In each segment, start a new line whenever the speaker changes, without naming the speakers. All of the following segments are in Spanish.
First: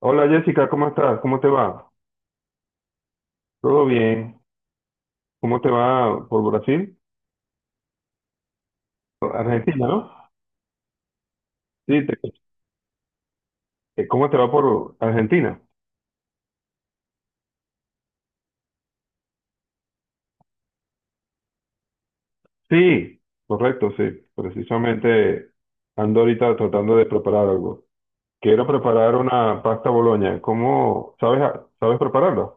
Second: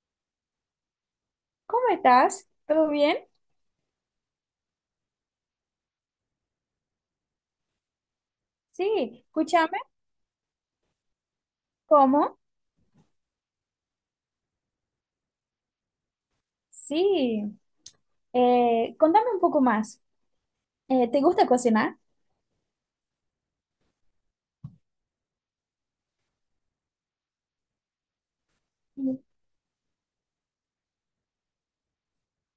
Hola Jessica, ¿cómo estás? ¿Cómo te
¿Cómo
va?
estás? ¿Todo bien?
¿Todo bien? ¿Cómo te va por Brasil?
Sí, escúchame.
Argentina, ¿no? Sí, te-
¿Cómo?
¿Cómo te va por Argentina?
Sí. Contame un poco más. ¿Te gusta cocinar?
Sí, correcto, sí. Precisamente ando ahorita tratando de preparar algo. Quiero
Sí,
preparar una pasta boloña. ¿Cómo? ¿Sabes prepararla?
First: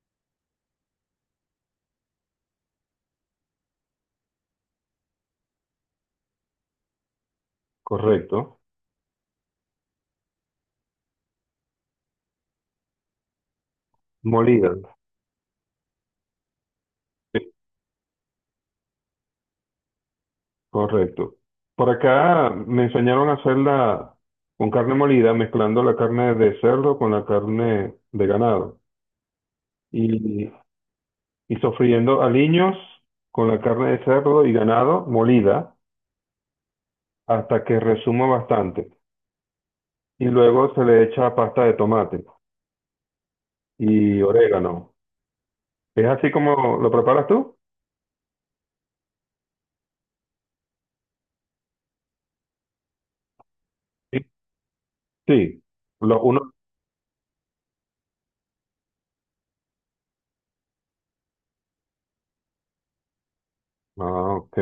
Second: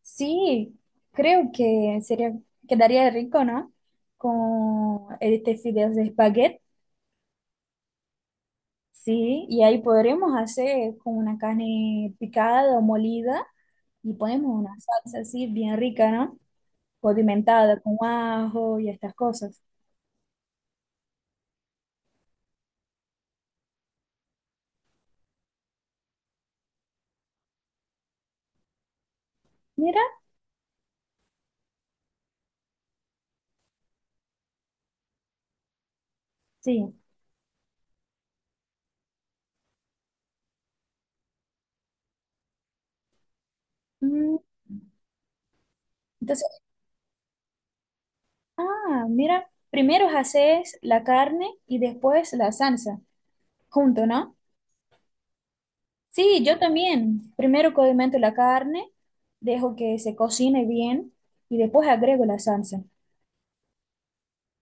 sí, creo que sería, quedaría rico, ¿no? Con este fideos de espagueti.
Correcto.
Sí, y ahí podremos hacer con una carne picada o molida y ponemos una
Molida.
salsa así bien rica, ¿no?
Sí,
Condimentada con ajo y estas cosas.
correcto. Por acá me enseñaron a hacerla con carne molida, mezclando la carne de cerdo con la carne de ganado.
Mira,
Y y sofriendo aliños con la carne de cerdo y ganado molida
sí.
hasta que resuma bastante. Y luego se le echa pasta de tomate y
Mm,
orégano. ¿Es así
Entonces.
como lo preparas tú?
Ah, mira, primero haces la carne y después la salsa, junto,
Sí.
¿no?
Sí. Lo
Sí,
uno.
yo también. Primero condimento la carne, dejo que se cocine bien y después agrego la salsa.
Ah, ok.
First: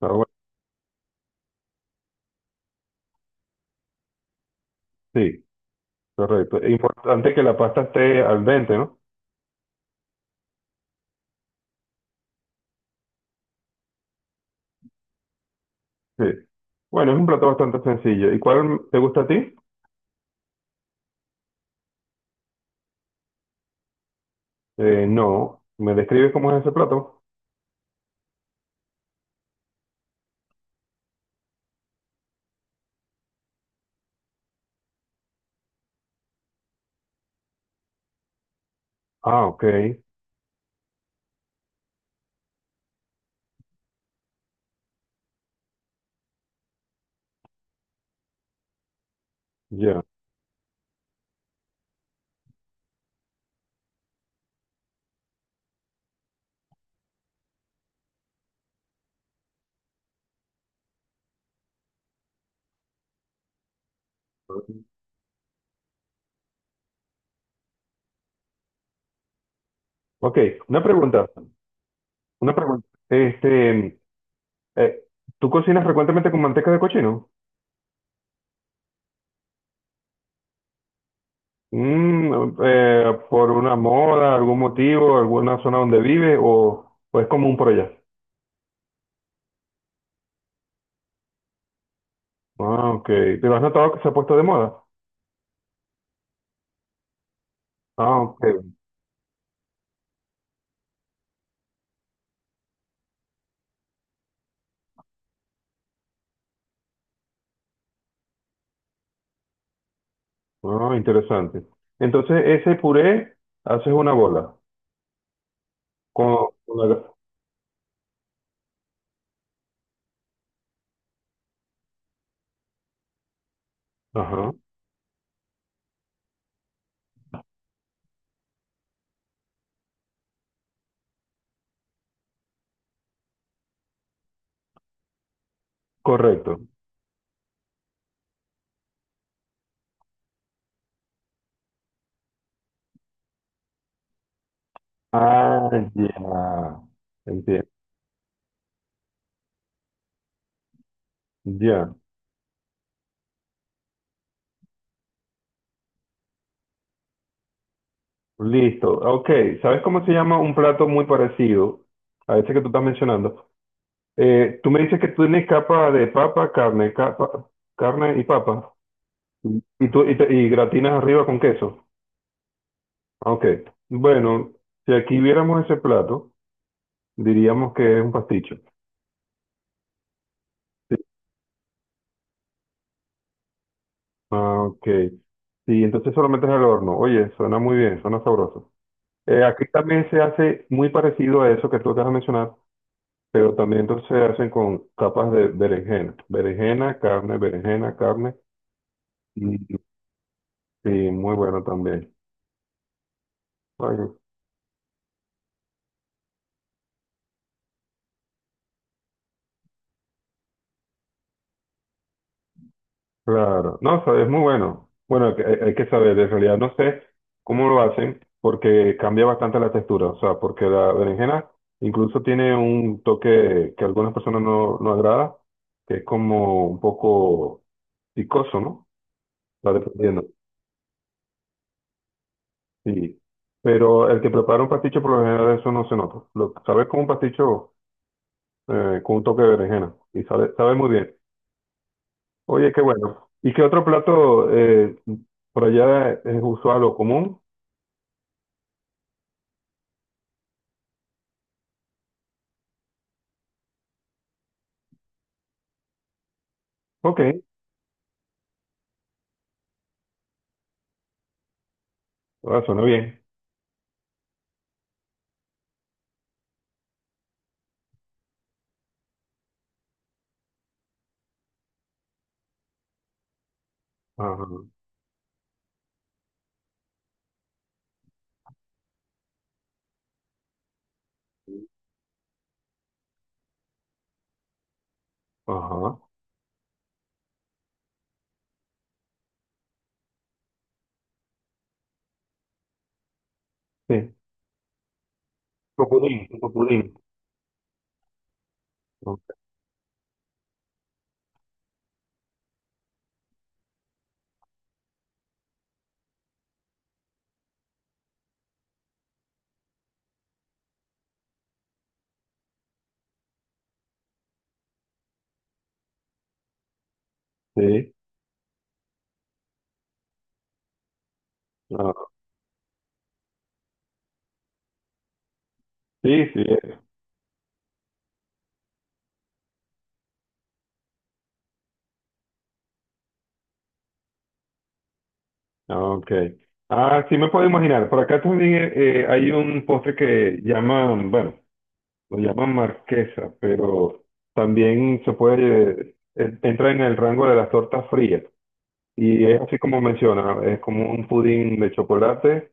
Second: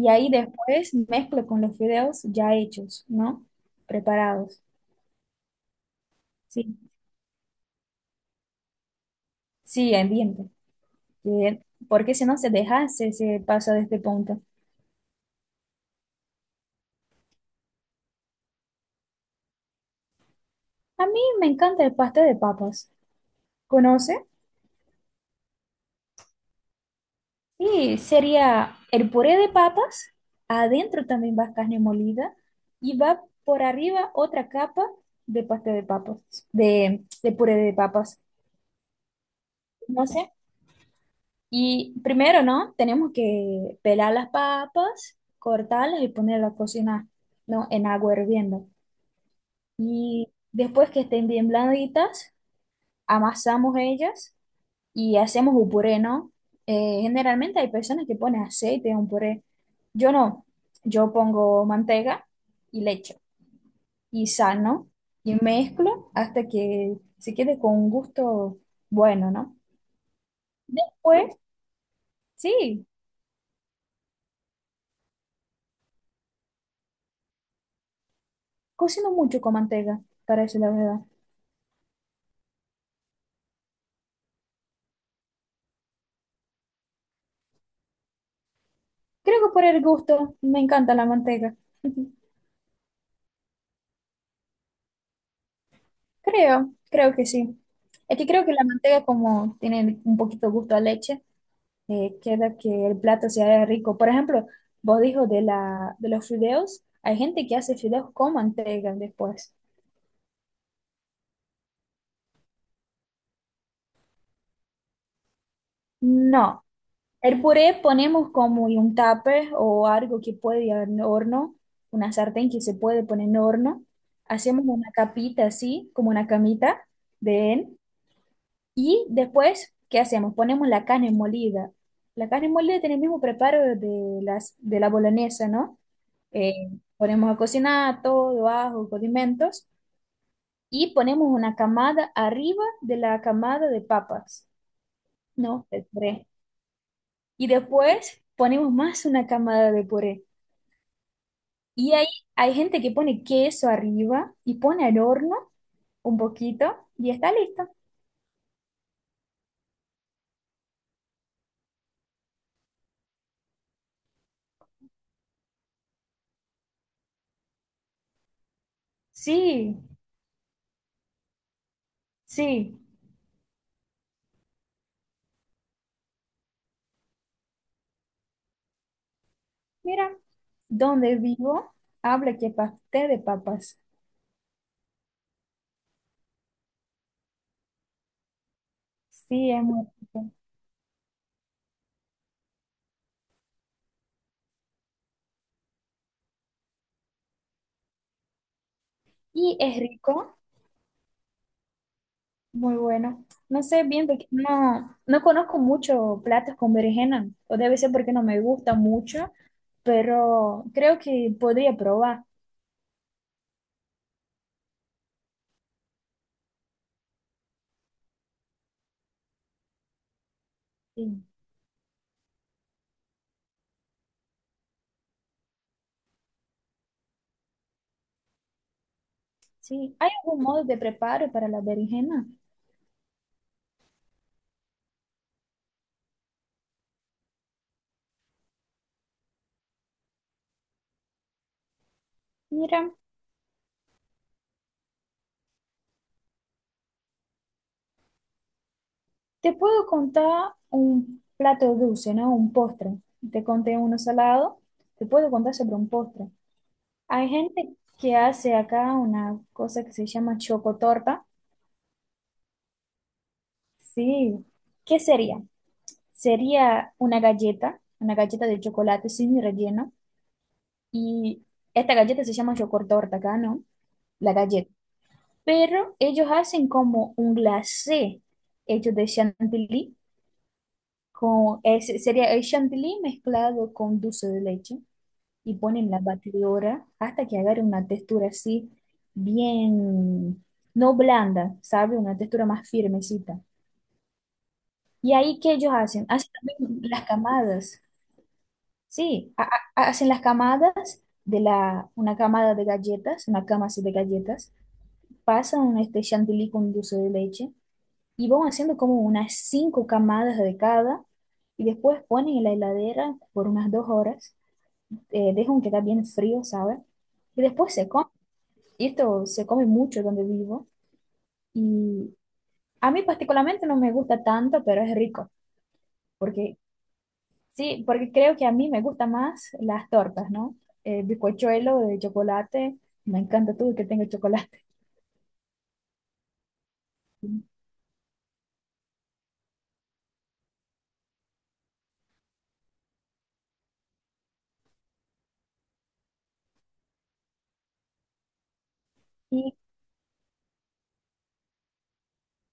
Ah,
ahí
bueno,
después mezclo con los fideos ya hechos, ¿no? Preparados.
sí, correcto. Es
Sí,
importante que la pasta esté al dente, ¿no?
sí, ambiente. Bien, porque si no se deja, se pasa de este punto.
Sí. Bueno, es un plato bastante sencillo. ¿Y cuál te gusta a ti?
A mí me encanta el pastel de papas. ¿Conoce?
No. ¿Me describes cómo es ese plato?
Sí, sería el puré de papas, adentro también va carne molida y va por arriba otra capa de pastel de papas, de puré de papas.
Ah, ok.
No sé. Y primero, ¿no? Tenemos que pelar las papas, cortarlas y ponerlas a cocinar, ¿no? En agua hirviendo.
Ya.
Y después que estén bien blanditas, amasamos ellas y hacemos un puré, ¿no? Generalmente hay personas que ponen aceite en un puré. Yo no. Yo pongo manteca y leche y sal, ¿no? Y mezclo hasta que se quede con un gusto bueno, ¿no?
Ok, una pregunta.
Después,
Una pregunta.
sí,
Este, eh, ¿tú cocinas frecuentemente con manteca de cochino?
cocino mucho con manteca, para decir la verdad.
¿Por una moda, algún motivo, alguna zona donde vive o es común por allá?
Creo que por el gusto me encanta la manteca.
Ah, ok. ¿Pero has notado que se ha puesto de moda?
Creo que sí. Es
Ah,
que
ok.
creo que la manteca como tiene un poquito gusto a leche, queda que el plato sea rico. Por ejemplo, vos dijo de los fideos, hay gente que hace fideos con manteiga después.
Ah, interesante. Entonces, ese puré haces una bola con,
No,
con la-
el puré ponemos como en un tupper o algo que puede ir en horno, una sartén que se puede poner en horno.
Ajá,
Hacemos una capita así, como una camita de él. Y después, ¿qué hacemos? Ponemos la carne molida. La carne molida tiene el mismo preparo de la boloñesa, ¿no? Eh,
correcto.
Ponemos a cocinar todo, ajo, condimentos y ponemos una camada arriba de la camada de papas, ¿no?
Ah,
De puré.
ya.
Y
Entiendo.
después ponemos más una camada de puré. Y
Ya.
ahí hay gente que pone queso arriba y pone al horno un poquito y está listo.
Listo. Ok. ¿Sabes cómo se llama un plato muy parecido a ese que tú estás mencionando? Tú me dices que tú tienes capa de papa, carne, capa, carne y papa.
Sí,
Y gratinas arriba con queso.
sí.
Ah, ok. Bueno, si aquí viéramos ese plato, diríamos que es un pasticho.
Mira,
Sí.
donde vivo habla que pastel de papas.
Ah, ok. Sí, entonces solamente es al horno. Oye, suena muy bien, suena sabroso.
Sí, es
Aquí
muy
también se
rico.
hace muy parecido a eso que tú acabas de mencionar, pero también entonces se hacen con capas de berenjena. Berenjena, carne, berenjena, carne.
Y
Y,
es rico.
sí, muy bueno también.
Muy bueno. No sé bien porque no conozco mucho platos con berenjena, o debe ser porque no me gusta mucho, pero creo que podría probar.
Claro, no, o sea, es muy bueno. Bueno, hay que saber, en realidad no sé cómo lo hacen porque cambia bastante la textura, o sea, porque la
Sí,
berenjena incluso tiene un toque que a algunas personas no agrada, que es como un poco picoso, ¿no? Va
sí. ¿Hay
dependiendo,
algún modo de preparo para la berenjena?
sí. Pero el que prepara un pasticho por lo general eso no se nota. Lo sabes como un pasticho con un toque de berenjena y sabe muy bien. Oye, qué
Mira,
bueno. ¿Y qué otro plato por allá es usual o común?
te puedo contar un plato dulce, ¿no? Un postre. Te conté uno salado, te puedo contar sobre un postre.
Ok.
Hay gente que hace acá una cosa que se llama chocotorta.
Ah, suena bien.
Sí. ¿Qué sería? Sería una galleta de chocolate sin relleno. Y esta galleta se llama chocotorta acá, ¿no? La
Ajá,
galleta. Pero ellos hacen como un glacé hecho de chantilly. Ese sería el chantilly mezclado con dulce de leche. Y ponen
ajá,
la batidora hasta que agarre una textura así bien, no blanda, ¿sabe? Una textura más firmecita.
sí.
Y ahí, ¿qué ellos hacen?
Copudín,
Hacen también
copudín.
las camadas.
Ok,
Sí, hacen las camadas una camada de galletas, una cama así de galletas, pasan este chantilly con dulce de leche y van haciendo como unas cinco camadas de cada y después ponen en la heladera por unas 2 horas, dejan que está bien frío, ¿sabes? Y después se
sí,
come. Y esto se come mucho donde vivo
ah,
y a mí particularmente no me gusta tanto, pero es rico
sí, sí,
porque sí, porque creo que a mí me gustan más las tortas, ¿no? El bizcochuelo de chocolate, me encanta todo que tenga chocolate.
ok. Ah, sí me puedo imaginar. Por acá también hay un postre que llaman, bueno, lo llaman marquesa, pero también se puede, entra en el rango de las tortas frías. Y es
Y,
así como menciona, es como un pudín de chocolate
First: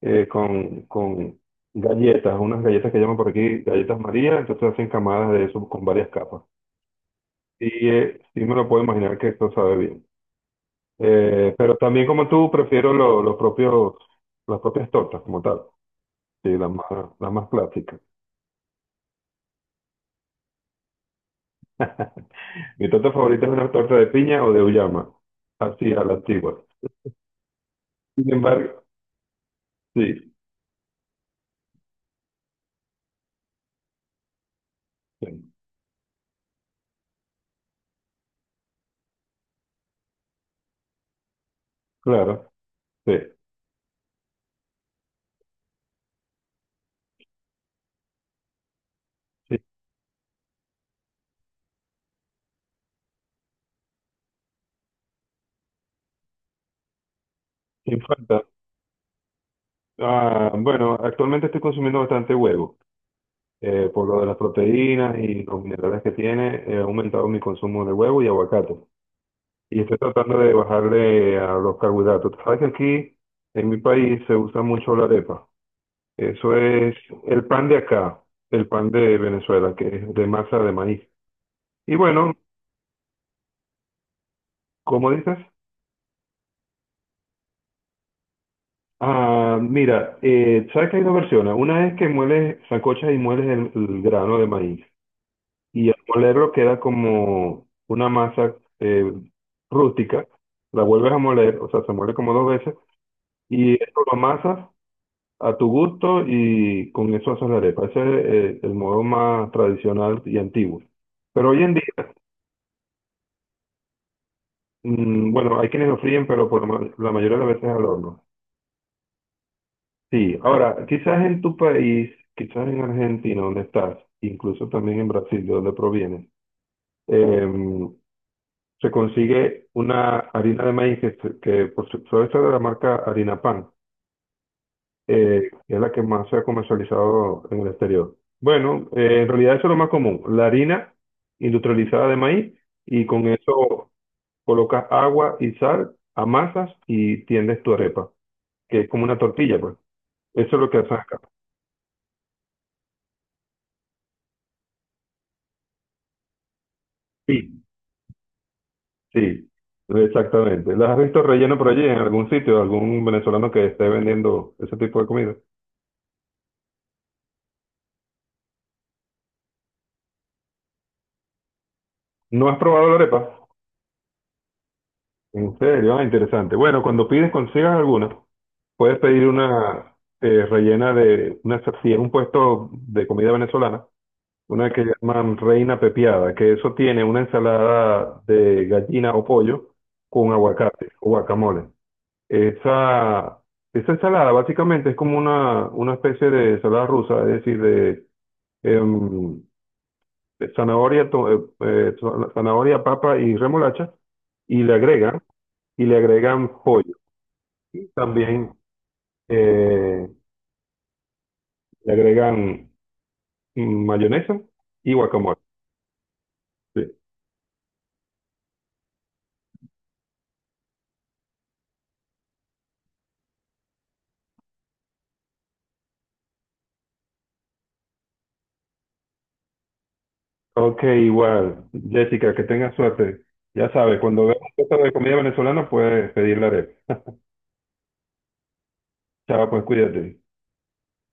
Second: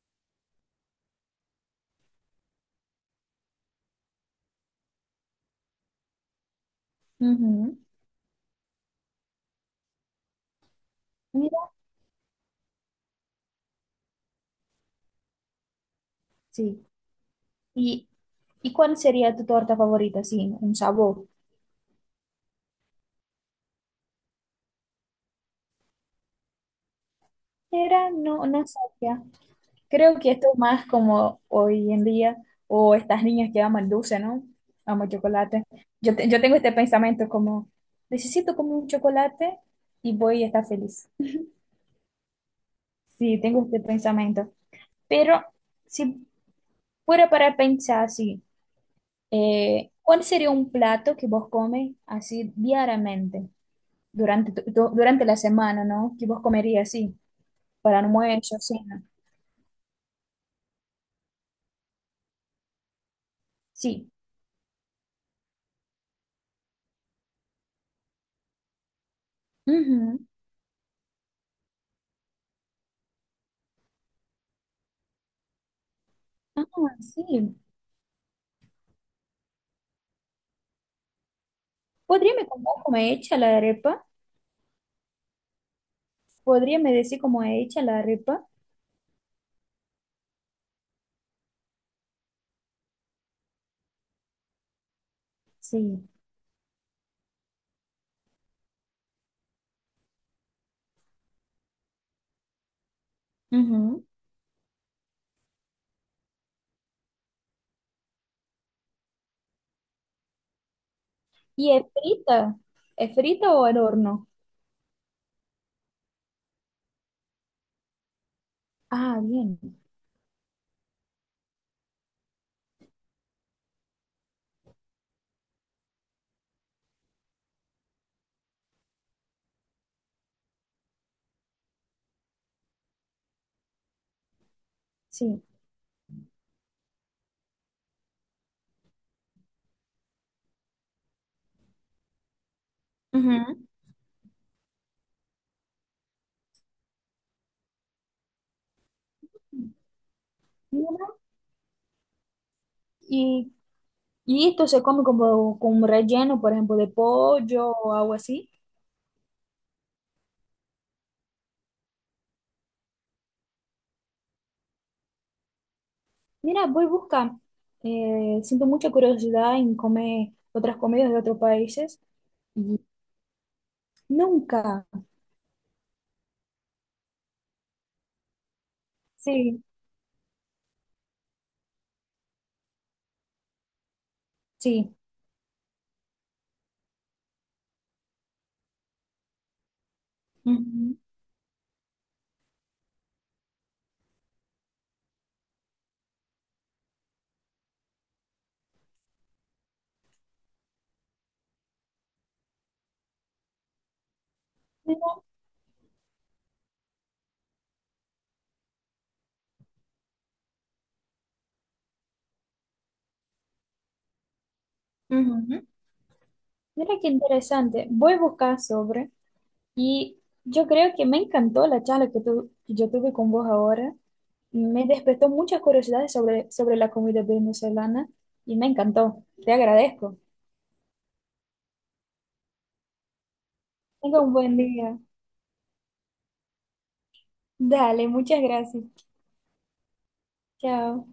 con galletas, unas galletas que llaman por aquí galletas María, entonces hacen camadas de eso con varias capas. Sí,
ujú,
sí me lo puedo imaginar que esto sabe bien.
mira,
Pero también como tú, prefiero los propios, las propias tortas como tal. Sí,
sí.
las más clásicas.
¿Y, y cuál sería tu torta favorita? Sí, un sabor.
Mi torta favorita es una torta de piña o de uyama. Así, a la antigua.
Era,
Sin
no, no
embargo,
sabía. Creo que
sí,
esto es más como hoy en día, o estas niñas que aman dulce, ¿no? Aman
sí,
chocolate. Yo tengo este pensamiento como, necesito como un chocolate y voy a estar feliz.
claro, sí,
Sí, tengo este pensamiento. Pero si fuera para pensar así,
sí,
¿cuál sería un plato que vos comes así diariamente durante la semana, ¿no? Que vos comerías así para
sin falta.
almuerzo, cena.
Ah, bueno, actualmente estoy consumiendo bastante huevo. Por
Sí.
lo de las proteínas y los minerales que tiene, he aumentado mi consumo de huevo y aguacate. Y estoy
Ujú.
tratando de bajarle a los carbohidratos. Tú sabes que aquí en mi país se usa mucho la arepa. Eso
Ah,
es el
sí.
pan de acá, el pan de Venezuela, que es de masa de maíz. Y bueno,
¿Podría me contar cómo es hecha la arepa?
¿cómo dices?
¿Podría me decir cómo es hecha la arepa?
Ah, mira, sabes que hay dos versiones. Una es que mueles, sancochas y mueles el grano de maíz. Y al
Sí.
molerlo queda como una masa rústica. La vuelves a moler, o sea, se muele como dos veces. Y esto
Ujú.
lo amasas a tu gusto y con eso haces la arepa. Ese es el modo más tradicional y antiguo. Pero hoy
¿Y
en día,
es frita? ¿Es frita o al horno?
mm, bueno, hay quienes lo fríen, pero la mayoría de las veces al horno.
Ah, bien.
Sí, ahora, quizás en tu país, quizás en Argentina, donde estás, incluso también en Brasil, de donde provienes, em, se consigue una harina de maíz que suele ser de la marca Harina Pan.
Sí.
Que es la que más se ha comercializado en el exterior. Bueno, en realidad eso es lo más común, la harina industrializada de maíz y con
Ujú.
eso colocas agua y sal, amasas y tiendes tu arepa, que es como una tortilla, pues. Eso es lo que hacen
Mira,
acá.
¿Y Y esto se come como con un relleno, por ejemplo, de
Sí,
pollo o algo así.
sí, exactamente. ¿Las has visto relleno por allí en algún sitio, algún venezolano que esté vendiendo ese tipo de comida?
Mira, voy a buscar. Siento mucha curiosidad en comer otras comidas de otros países.
¿No has
Y
probado la arepa?
nunca.
En serio, ah, interesante. Bueno, cuando pides, consigas alguna, puedes pedir
Sí,
una rellena de una, si es un puesto de comida venezolana, una que
sí.
llaman reina pepiada, que eso tiene una ensalada de gallina o pollo con aguacate
Ujú.
o guacamole. Esa, esa ensalada básicamente es como una especie de ensalada rusa, es decir, de, em, de zanahoria, zanahoria, papa y remolacha, y le agregan,
Mira,
y le agregan pollo. Y también eh, le agregan mayonesa y guacamole.
ujú.
Sí.
Mira qué interesante. Voy a buscar sobre. Y yo creo que me encantó la charla que yo tuve con vos ahora. Me despertó muchas curiosidades sobre la comida venezolana y me encantó. Te agradezco.
Ok, igual. Jessica, que tengas suerte. Ya sabes,
Tenga
cuando
un
veas
buen
cosas de
día.
comida venezolana, puedes pedirle arepa.
Dale, muchas gracias.
Chao, pues cuídate.
Chao.